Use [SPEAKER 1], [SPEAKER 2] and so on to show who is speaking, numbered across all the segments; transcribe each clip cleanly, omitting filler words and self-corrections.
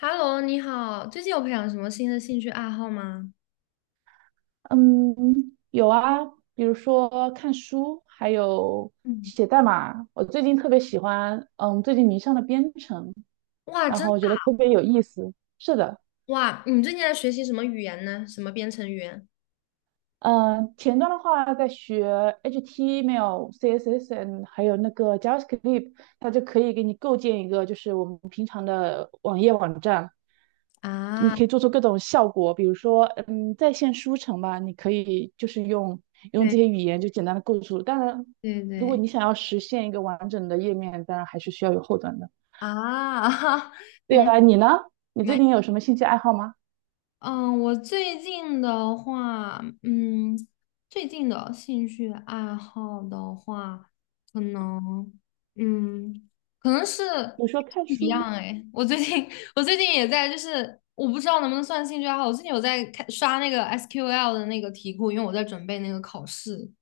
[SPEAKER 1] Hello,你好，最近有培养什么新的兴趣爱好吗？
[SPEAKER 2] 嗯，有啊，比如说看书，还有
[SPEAKER 1] 嗯，
[SPEAKER 2] 写代码。我最近特别喜欢，最近迷上了编程，
[SPEAKER 1] 哇，
[SPEAKER 2] 然
[SPEAKER 1] 真
[SPEAKER 2] 后
[SPEAKER 1] 的
[SPEAKER 2] 我觉得特别有意思。是的。
[SPEAKER 1] 哇！你最近在学习什么语言呢？什么编程语言？
[SPEAKER 2] 嗯，前端的话，在学 HTML、CSS，C S S N，还有那个 JavaScript，它就可以给你构建一个，就是我们平常的网页网站。
[SPEAKER 1] 啊。
[SPEAKER 2] 你
[SPEAKER 1] 啊
[SPEAKER 2] 可以做出各种效果，比如说，在线书城吧，你可以就是用
[SPEAKER 1] 对
[SPEAKER 2] 这些语言就简单的构筑。当然，
[SPEAKER 1] 对
[SPEAKER 2] 如果
[SPEAKER 1] 对，
[SPEAKER 2] 你想要实现一个完整的页面，当然还是需要有后端的。
[SPEAKER 1] 啊，感
[SPEAKER 2] 对
[SPEAKER 1] 觉
[SPEAKER 2] 啊，你呢？你最
[SPEAKER 1] 蛮
[SPEAKER 2] 近有什么兴趣爱好吗？
[SPEAKER 1] 嗯，我最近的话，最近的兴趣爱好的话，可能，嗯，可能是
[SPEAKER 2] 比如说看
[SPEAKER 1] 不一样
[SPEAKER 2] 书？
[SPEAKER 1] 哎。我最近，我最近也在，就是我不知道能不能算兴趣爱好。我最近有在看刷那个 SQL 的那个题库，因为我在准备那个考试。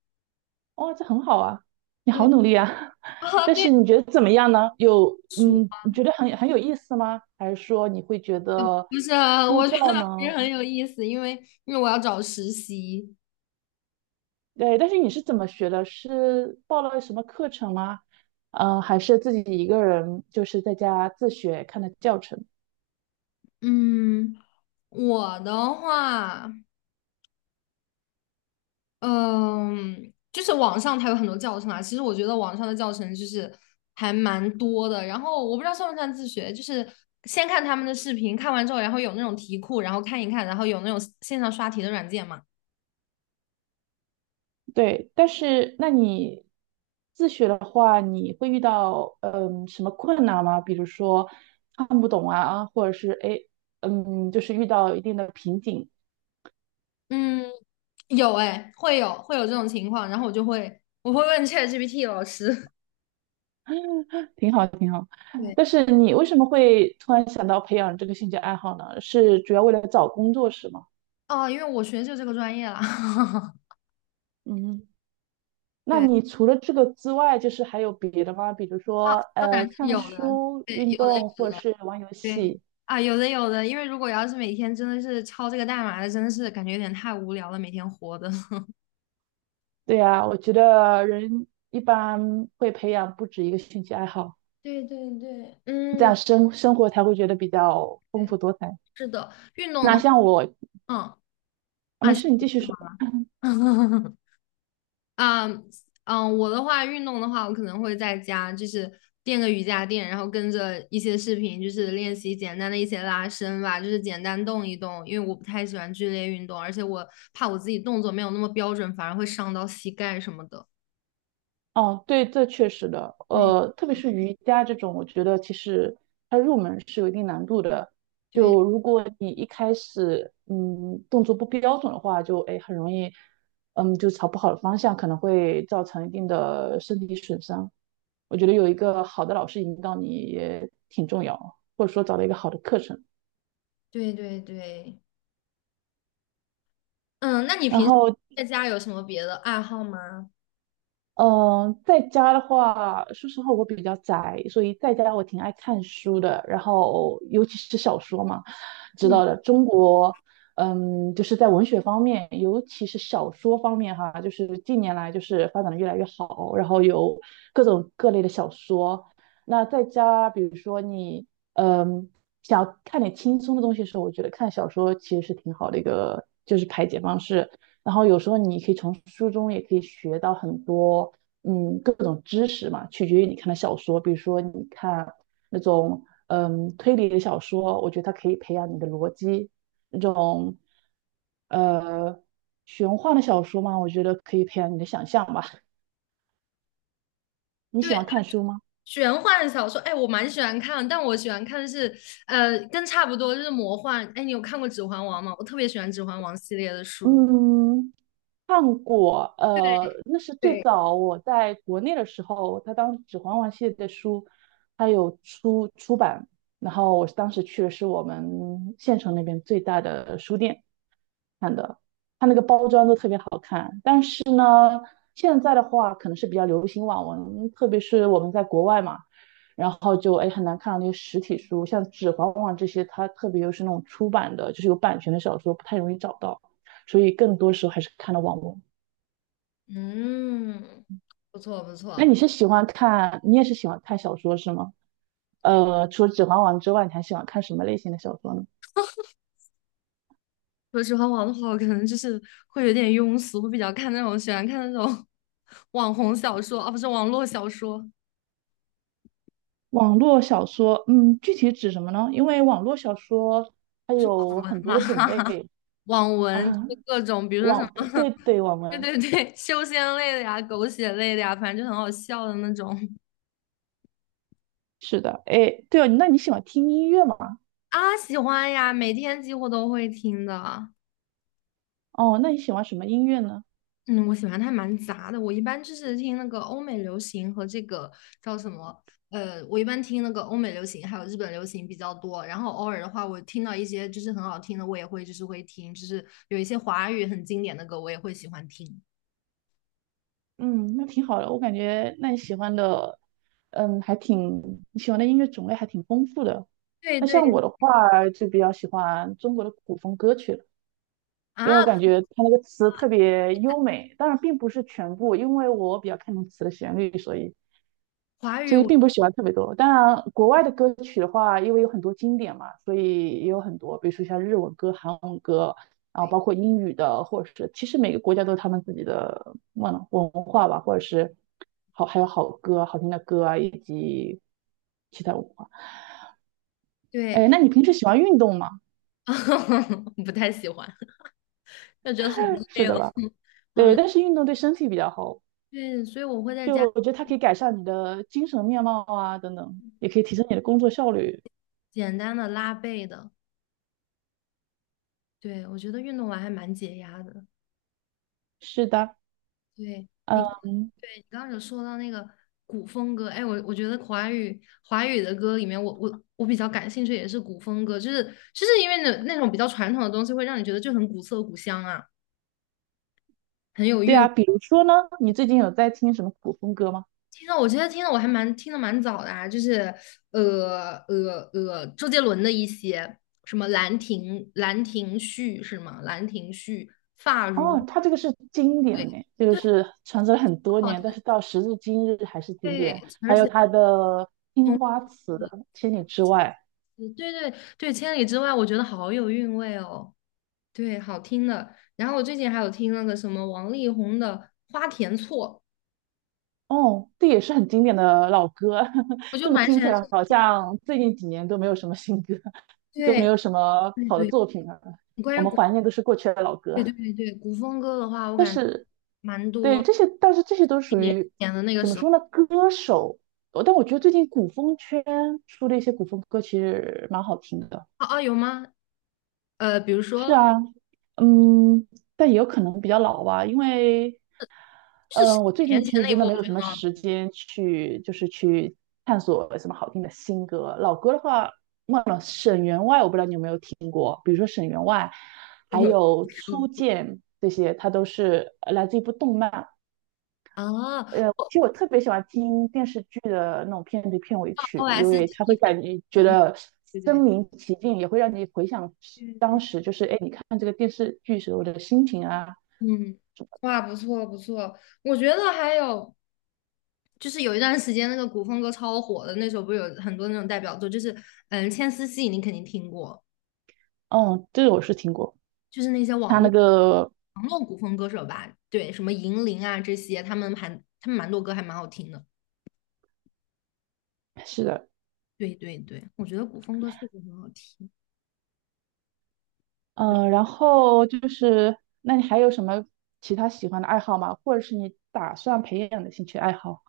[SPEAKER 2] 哦，这很好啊，你好
[SPEAKER 1] 对。
[SPEAKER 2] 努力啊！
[SPEAKER 1] 啊，
[SPEAKER 2] 但是
[SPEAKER 1] 对，
[SPEAKER 2] 你觉得怎么样呢？有，
[SPEAKER 1] 数
[SPEAKER 2] 你觉得很有意思吗？还是说你会觉得
[SPEAKER 1] 就是
[SPEAKER 2] 枯
[SPEAKER 1] 我觉得
[SPEAKER 2] 燥
[SPEAKER 1] 还是
[SPEAKER 2] 呢？
[SPEAKER 1] 很有意思，因为因为我要找实习。
[SPEAKER 2] 对，但是你是怎么学的？是报了什么课程吗？还是自己一个人就是在家自学看的教程？
[SPEAKER 1] 嗯，我的话。嗯，就是网上它有很多教程啊。其实我觉得网上的教程就是还蛮多的。然后我不知道算不算自学，就是先看他们的视频，看完之后，然后有那种题库，然后看一看，然后有那种线上刷题的软件嘛。
[SPEAKER 2] 对，但是那你自学的话，你会遇到什么困难吗？比如说看不懂啊，或者是哎，就是遇到一定的瓶颈。
[SPEAKER 1] 嗯，有哎，会有这种情况，然后我就会问 ChatGPT 老师。
[SPEAKER 2] 挺好，挺好。
[SPEAKER 1] 对，
[SPEAKER 2] 但是你为什么会突然想到培养这个兴趣爱好呢？是主要为了找工作是吗？
[SPEAKER 1] 哦，因为我学的就这个专业啦。
[SPEAKER 2] 嗯。那
[SPEAKER 1] 对
[SPEAKER 2] 你除了这个之外，就是还有别的吗？比如
[SPEAKER 1] 啊，
[SPEAKER 2] 说，
[SPEAKER 1] 当然是
[SPEAKER 2] 看
[SPEAKER 1] 有的，
[SPEAKER 2] 书、
[SPEAKER 1] 对，
[SPEAKER 2] 运
[SPEAKER 1] 有的
[SPEAKER 2] 动，或
[SPEAKER 1] 有
[SPEAKER 2] 者
[SPEAKER 1] 的。
[SPEAKER 2] 是玩游
[SPEAKER 1] 对
[SPEAKER 2] 戏。
[SPEAKER 1] 啊，有的有的，因为如果要是每天真的是敲这个代码的，真的是感觉有点太无聊了，每天活的。
[SPEAKER 2] 对呀，我觉得人一般会培养不止一个兴趣爱好，
[SPEAKER 1] 对对对，嗯，
[SPEAKER 2] 这
[SPEAKER 1] 我
[SPEAKER 2] 样生活才会觉得比较丰
[SPEAKER 1] 对，
[SPEAKER 2] 富多彩。
[SPEAKER 1] 是的，运动
[SPEAKER 2] 那
[SPEAKER 1] 的，话。
[SPEAKER 2] 像我，
[SPEAKER 1] 嗯，
[SPEAKER 2] 啊
[SPEAKER 1] 啊，
[SPEAKER 2] 没
[SPEAKER 1] 是
[SPEAKER 2] 事，你继续
[SPEAKER 1] 吗。
[SPEAKER 2] 说。
[SPEAKER 1] 啊，嗯，我的话，运动的话，我可能会在家就是垫个瑜伽垫，然后跟着一些视频，就是练习简单的一些拉伸吧，就是简单动一动，因为我不太喜欢剧烈运动，而且我怕我自己动作没有那么标准，反而会伤到膝盖什么的。
[SPEAKER 2] 哦，对，这确实的，
[SPEAKER 1] 对
[SPEAKER 2] 特别是瑜伽这种，我觉得其实它入门是有一定难度的。
[SPEAKER 1] 对
[SPEAKER 2] 就如果你一开始，动作不标准的话，就哎很容易，就朝不好的方向，可能会造成一定的身体损伤。我觉得有一个好的老师引导你也挺重要，或者说找到一个好的课程。
[SPEAKER 1] 对对对，嗯，那你
[SPEAKER 2] 然
[SPEAKER 1] 平时
[SPEAKER 2] 后
[SPEAKER 1] 在家有什么别的爱好吗？
[SPEAKER 2] 嗯，在家的话，说实话我比较宅，所以在家我挺爱看书的。然后尤其是小说嘛，知
[SPEAKER 1] 嗯，
[SPEAKER 2] 道的，中国，就是在文学方面，尤其是小说方面哈，就是近年来就是发展的越来越好，然后有各种各类的小说。那在家，比如说你，嗯，想要看点轻松的东西的时候，我觉得看小说其实是挺好的一个就是排解方式。然后有时候你可以从书中也可以学到很多，各种知识嘛，取决于你看的小说。比如说你看那种推理的小说，我觉得它可以培养你的逻辑；那种呃玄幻的小说嘛，我觉得可以培养你的想象吧。你
[SPEAKER 1] 对，
[SPEAKER 2] 喜欢看书吗？
[SPEAKER 1] 玄幻小说，哎，我蛮喜欢看，但我喜欢看的是，跟差不多就是魔幻。哎，你有看过《指环王》吗？我特别喜欢《指环王》系列的书。
[SPEAKER 2] 嗯，看过，那是最
[SPEAKER 1] 对，
[SPEAKER 2] 早我在国内的时候，他当《指环王》系列的书，他有出版，然后我当时去的是我们县城那边最大的书店看的，它那个包装都特别好看。但是呢，现在的话可能是比较流行网文，特别是我们在国外嘛，然后就哎很难看到那些实体书，像《指环王》这些，它特别又是那种出版的，就是有版权的小说，不太容易找到。所以更多时候还是看的网文。
[SPEAKER 1] 嗯，不错不
[SPEAKER 2] 那
[SPEAKER 1] 错。
[SPEAKER 2] 你也是喜欢看小说是吗？除了《指环王》之外，你还喜欢看什么类型的小说呢？
[SPEAKER 1] 说《指环王》的话，我可能就是会有点庸俗，会比较看那种喜欢看那种 网红小说，啊，不是网络小说，
[SPEAKER 2] 网络小说，具体指什么呢？因为网络小说它有
[SPEAKER 1] 文
[SPEAKER 2] 很多
[SPEAKER 1] 嘛，
[SPEAKER 2] 的种类
[SPEAKER 1] 网文，就
[SPEAKER 2] 啊，
[SPEAKER 1] 是各种，比如说什
[SPEAKER 2] 对
[SPEAKER 1] 么。
[SPEAKER 2] 对，网
[SPEAKER 1] 对
[SPEAKER 2] 文，
[SPEAKER 1] 对对，修仙类的呀，狗血类的呀，反正就很好笑的那种
[SPEAKER 2] 是的，哎，对哦，那你喜欢听音乐吗？
[SPEAKER 1] 啊，喜欢呀，每天几乎都会听的。
[SPEAKER 2] 哦，那你喜欢什么音乐呢？
[SPEAKER 1] 嗯，我喜欢它蛮杂的，我一般就是听那个欧美流行和这个叫什么，我一般听那个欧美流行还有日本流行比较多，然后偶尔的话，我听到一些就是很好听的，我也会就是会听，就是有一些华语很经典的歌，我也会喜欢听。
[SPEAKER 2] 嗯，那挺好的，我感觉那你喜欢的，你喜欢的音乐种类还挺丰富的。
[SPEAKER 1] 对
[SPEAKER 2] 那像
[SPEAKER 1] 对
[SPEAKER 2] 我的话，就比较喜欢中国的古风歌曲了，因为我
[SPEAKER 1] 啊，
[SPEAKER 2] 感觉它那个词特别优美，当然并不是全部，因为我比较看重词的旋律，所以
[SPEAKER 1] 华
[SPEAKER 2] 所
[SPEAKER 1] 语
[SPEAKER 2] 以
[SPEAKER 1] 我
[SPEAKER 2] 并不是喜欢特别多。当然，国外的歌曲的话，因为有很多经典嘛，所以也有很多，比如说像日文歌、韩文歌，然后
[SPEAKER 1] 对
[SPEAKER 2] 包括英语的，或者是其实每个国家都有他们自己的文化吧，或者是好还有好歌、好听的歌啊，以及其他文化。
[SPEAKER 1] 对，
[SPEAKER 2] 哎，那你平时喜欢运动吗？
[SPEAKER 1] 不太喜欢，就觉得很
[SPEAKER 2] 是
[SPEAKER 1] 累
[SPEAKER 2] 的
[SPEAKER 1] 了。
[SPEAKER 2] 吧？对，但是运动对身体比较好，
[SPEAKER 1] 对，所以我会在
[SPEAKER 2] 就
[SPEAKER 1] 家
[SPEAKER 2] 我觉得它可以改善你的精神面貌啊，等等，也可以提升你的工作效率。
[SPEAKER 1] 简单的拉背的。对，我觉得运动完还蛮解压的。
[SPEAKER 2] 是的，
[SPEAKER 1] 对
[SPEAKER 2] 嗯，
[SPEAKER 1] 你刚对你刚刚有说到那个古风歌，哎，我觉得华语的歌里面我比较感兴趣也是古风歌，就是就是因为那种比较传统的东西会让你觉得就很古色古香啊，很有
[SPEAKER 2] 对
[SPEAKER 1] 韵
[SPEAKER 2] 啊，
[SPEAKER 1] 味。
[SPEAKER 2] 比如说呢，你最近有在听什么古风歌吗？
[SPEAKER 1] 听到我觉得听的蛮早的啊，就是周杰伦的一些什么《兰亭》《兰亭序》是吗？《兰亭序》《发如》。
[SPEAKER 2] 哦，它这个是经
[SPEAKER 1] 对，
[SPEAKER 2] 典呢，这个
[SPEAKER 1] 对，
[SPEAKER 2] 是传承了很多
[SPEAKER 1] 好
[SPEAKER 2] 年，但
[SPEAKER 1] 听，
[SPEAKER 2] 是到时至今日还是经
[SPEAKER 1] 对，
[SPEAKER 2] 典。
[SPEAKER 1] 而
[SPEAKER 2] 还有
[SPEAKER 1] 且
[SPEAKER 2] 它的《青花瓷》
[SPEAKER 1] 嗯。
[SPEAKER 2] 《千里之外》，
[SPEAKER 1] 对对对，千里之外，我觉得好有韵味哦，对，好听的。然后我最近还有听那个什么王力宏的《花田错》，
[SPEAKER 2] 哦，这也是很经典的老歌。
[SPEAKER 1] 我就
[SPEAKER 2] 这么
[SPEAKER 1] 蛮喜
[SPEAKER 2] 听起
[SPEAKER 1] 欢
[SPEAKER 2] 来，好
[SPEAKER 1] 这个。
[SPEAKER 2] 像最近几年都没有什么新歌，都没
[SPEAKER 1] 对
[SPEAKER 2] 有什么
[SPEAKER 1] 对
[SPEAKER 2] 好的
[SPEAKER 1] 对，
[SPEAKER 2] 作品了。
[SPEAKER 1] 关
[SPEAKER 2] 我
[SPEAKER 1] 于
[SPEAKER 2] 们
[SPEAKER 1] 古
[SPEAKER 2] 怀念都是过去的老歌。
[SPEAKER 1] 对对对对古风歌的话，我感觉蛮
[SPEAKER 2] 对，
[SPEAKER 1] 多
[SPEAKER 2] 这些，但是这些都
[SPEAKER 1] 一
[SPEAKER 2] 属
[SPEAKER 1] 年
[SPEAKER 2] 于
[SPEAKER 1] 前的那个
[SPEAKER 2] 怎么
[SPEAKER 1] 时候，
[SPEAKER 2] 说呢？歌手，但我觉得最近古风圈出的一些古风歌其实蛮好听的，
[SPEAKER 1] 哦、哦，有吗？呃，比如说
[SPEAKER 2] 嗯，但也有可能比较老吧，因为，
[SPEAKER 1] 就是十几
[SPEAKER 2] 我最
[SPEAKER 1] 年
[SPEAKER 2] 近其
[SPEAKER 1] 前
[SPEAKER 2] 实
[SPEAKER 1] 那一
[SPEAKER 2] 真
[SPEAKER 1] 部，
[SPEAKER 2] 的
[SPEAKER 1] 我
[SPEAKER 2] 没
[SPEAKER 1] 觉
[SPEAKER 2] 有什
[SPEAKER 1] 得
[SPEAKER 2] 么
[SPEAKER 1] 很好
[SPEAKER 2] 时间去，就是去探索什么好听的新歌。老歌的话，沈员外我不知道你有没有听过，比如说沈员外，
[SPEAKER 1] 听。
[SPEAKER 2] 还
[SPEAKER 1] 有
[SPEAKER 2] 有
[SPEAKER 1] 歌
[SPEAKER 2] 初见这些，它都是来自一部动漫，
[SPEAKER 1] 啊，哦我
[SPEAKER 2] 其实我特别喜欢听电视剧的那种片头片尾曲，因为它会
[SPEAKER 1] OST,
[SPEAKER 2] 感觉觉得
[SPEAKER 1] 对对
[SPEAKER 2] 身
[SPEAKER 1] 对
[SPEAKER 2] 临其境，也会让你回想
[SPEAKER 1] 对
[SPEAKER 2] 当
[SPEAKER 1] 对。
[SPEAKER 2] 时就是哎，你看这个电视剧时候的心情啊。
[SPEAKER 1] 嗯，哇，不错不错，我觉得还有就是有一段时间那个古风歌超火的，那时候不是有很多那种代表作，就是嗯，《牵丝戏》你肯定听过，
[SPEAKER 2] 嗯，这个我是听过。
[SPEAKER 1] 就是那些
[SPEAKER 2] 它
[SPEAKER 1] 网
[SPEAKER 2] 那
[SPEAKER 1] 络
[SPEAKER 2] 个
[SPEAKER 1] 网络古风歌手吧，对，什么银铃啊这些，他们蛮多歌还蛮好听的，
[SPEAKER 2] 是的，
[SPEAKER 1] 对对对，我觉得古风歌确实很好听。
[SPEAKER 2] 嗯，然后就是，那你还有什么其他喜欢的爱好吗？或者是你打算培养的兴趣爱好？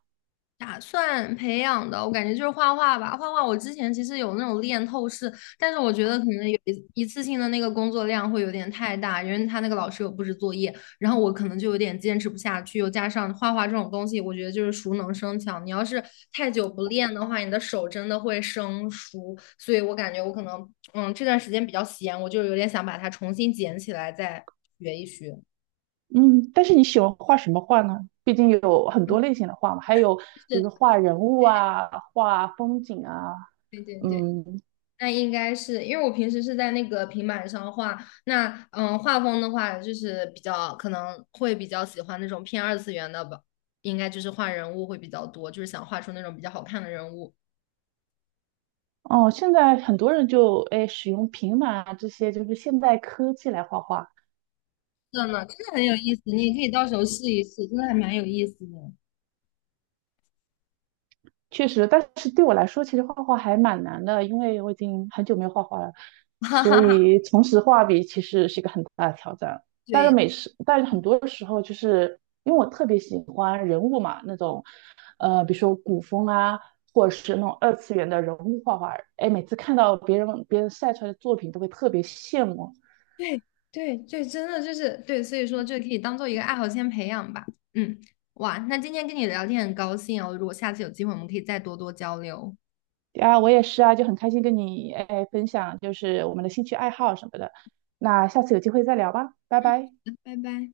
[SPEAKER 1] 打算培养的，我感觉就是画画吧。画画我之前其实有那种练透视，但是我觉得可能有一次性的那个工作量会有点太大，因为他那个老师有布置作业，然后我可能就有点坚持不下去。又加上画画这种东西，我觉得就是熟能生巧，你要是太久不练的话，你的手真的会生疏。所以我感觉我可能，嗯，这段时间比较闲，我就有点想把它重新捡起来再学一学。
[SPEAKER 2] 嗯，但是你喜欢画什么画呢？毕竟有很多类型的画嘛，还有比
[SPEAKER 1] 是，
[SPEAKER 2] 如说画人物啊、画风景啊，
[SPEAKER 1] 对对对。
[SPEAKER 2] 嗯，
[SPEAKER 1] 那应该是因为我平时是在那个平板上画，那嗯，画风的话就是比较可能会比较喜欢那种偏二次元的吧，应该就是画人物会比较多，就是想画出那种比较好看的人物。
[SPEAKER 2] 哦，现在很多人就哎使用平板啊这些就是现代科技来画画，
[SPEAKER 1] 真的，真的很有意思，你也可以到时候试一试，真的还蛮有意思的。
[SPEAKER 2] 确实，但是对我来说，其实画画还蛮难的，因为我已经很久没有画画了，
[SPEAKER 1] 哈
[SPEAKER 2] 所
[SPEAKER 1] 哈哈
[SPEAKER 2] 以重拾画笔其实是一个很大的挑战。
[SPEAKER 1] 对
[SPEAKER 2] 但是很多时候就是因为我特别喜欢人物嘛，那种比如说古风啊，或者是那种二次元的人物画画，哎，每次看到别人晒出来的作品，都会特别羡慕，
[SPEAKER 1] 对对对，真的就是对，所以说就可以当做一个爱好先培养吧。嗯，哇，那今天跟你聊天很高兴哦，如果下次有机会，我们可以再多多交流。
[SPEAKER 2] 啊，我也是啊，就很开心跟你哎分享，就是我们的兴趣爱好什么的。那下次有机会再聊吧，拜拜。
[SPEAKER 1] 嗯，拜拜。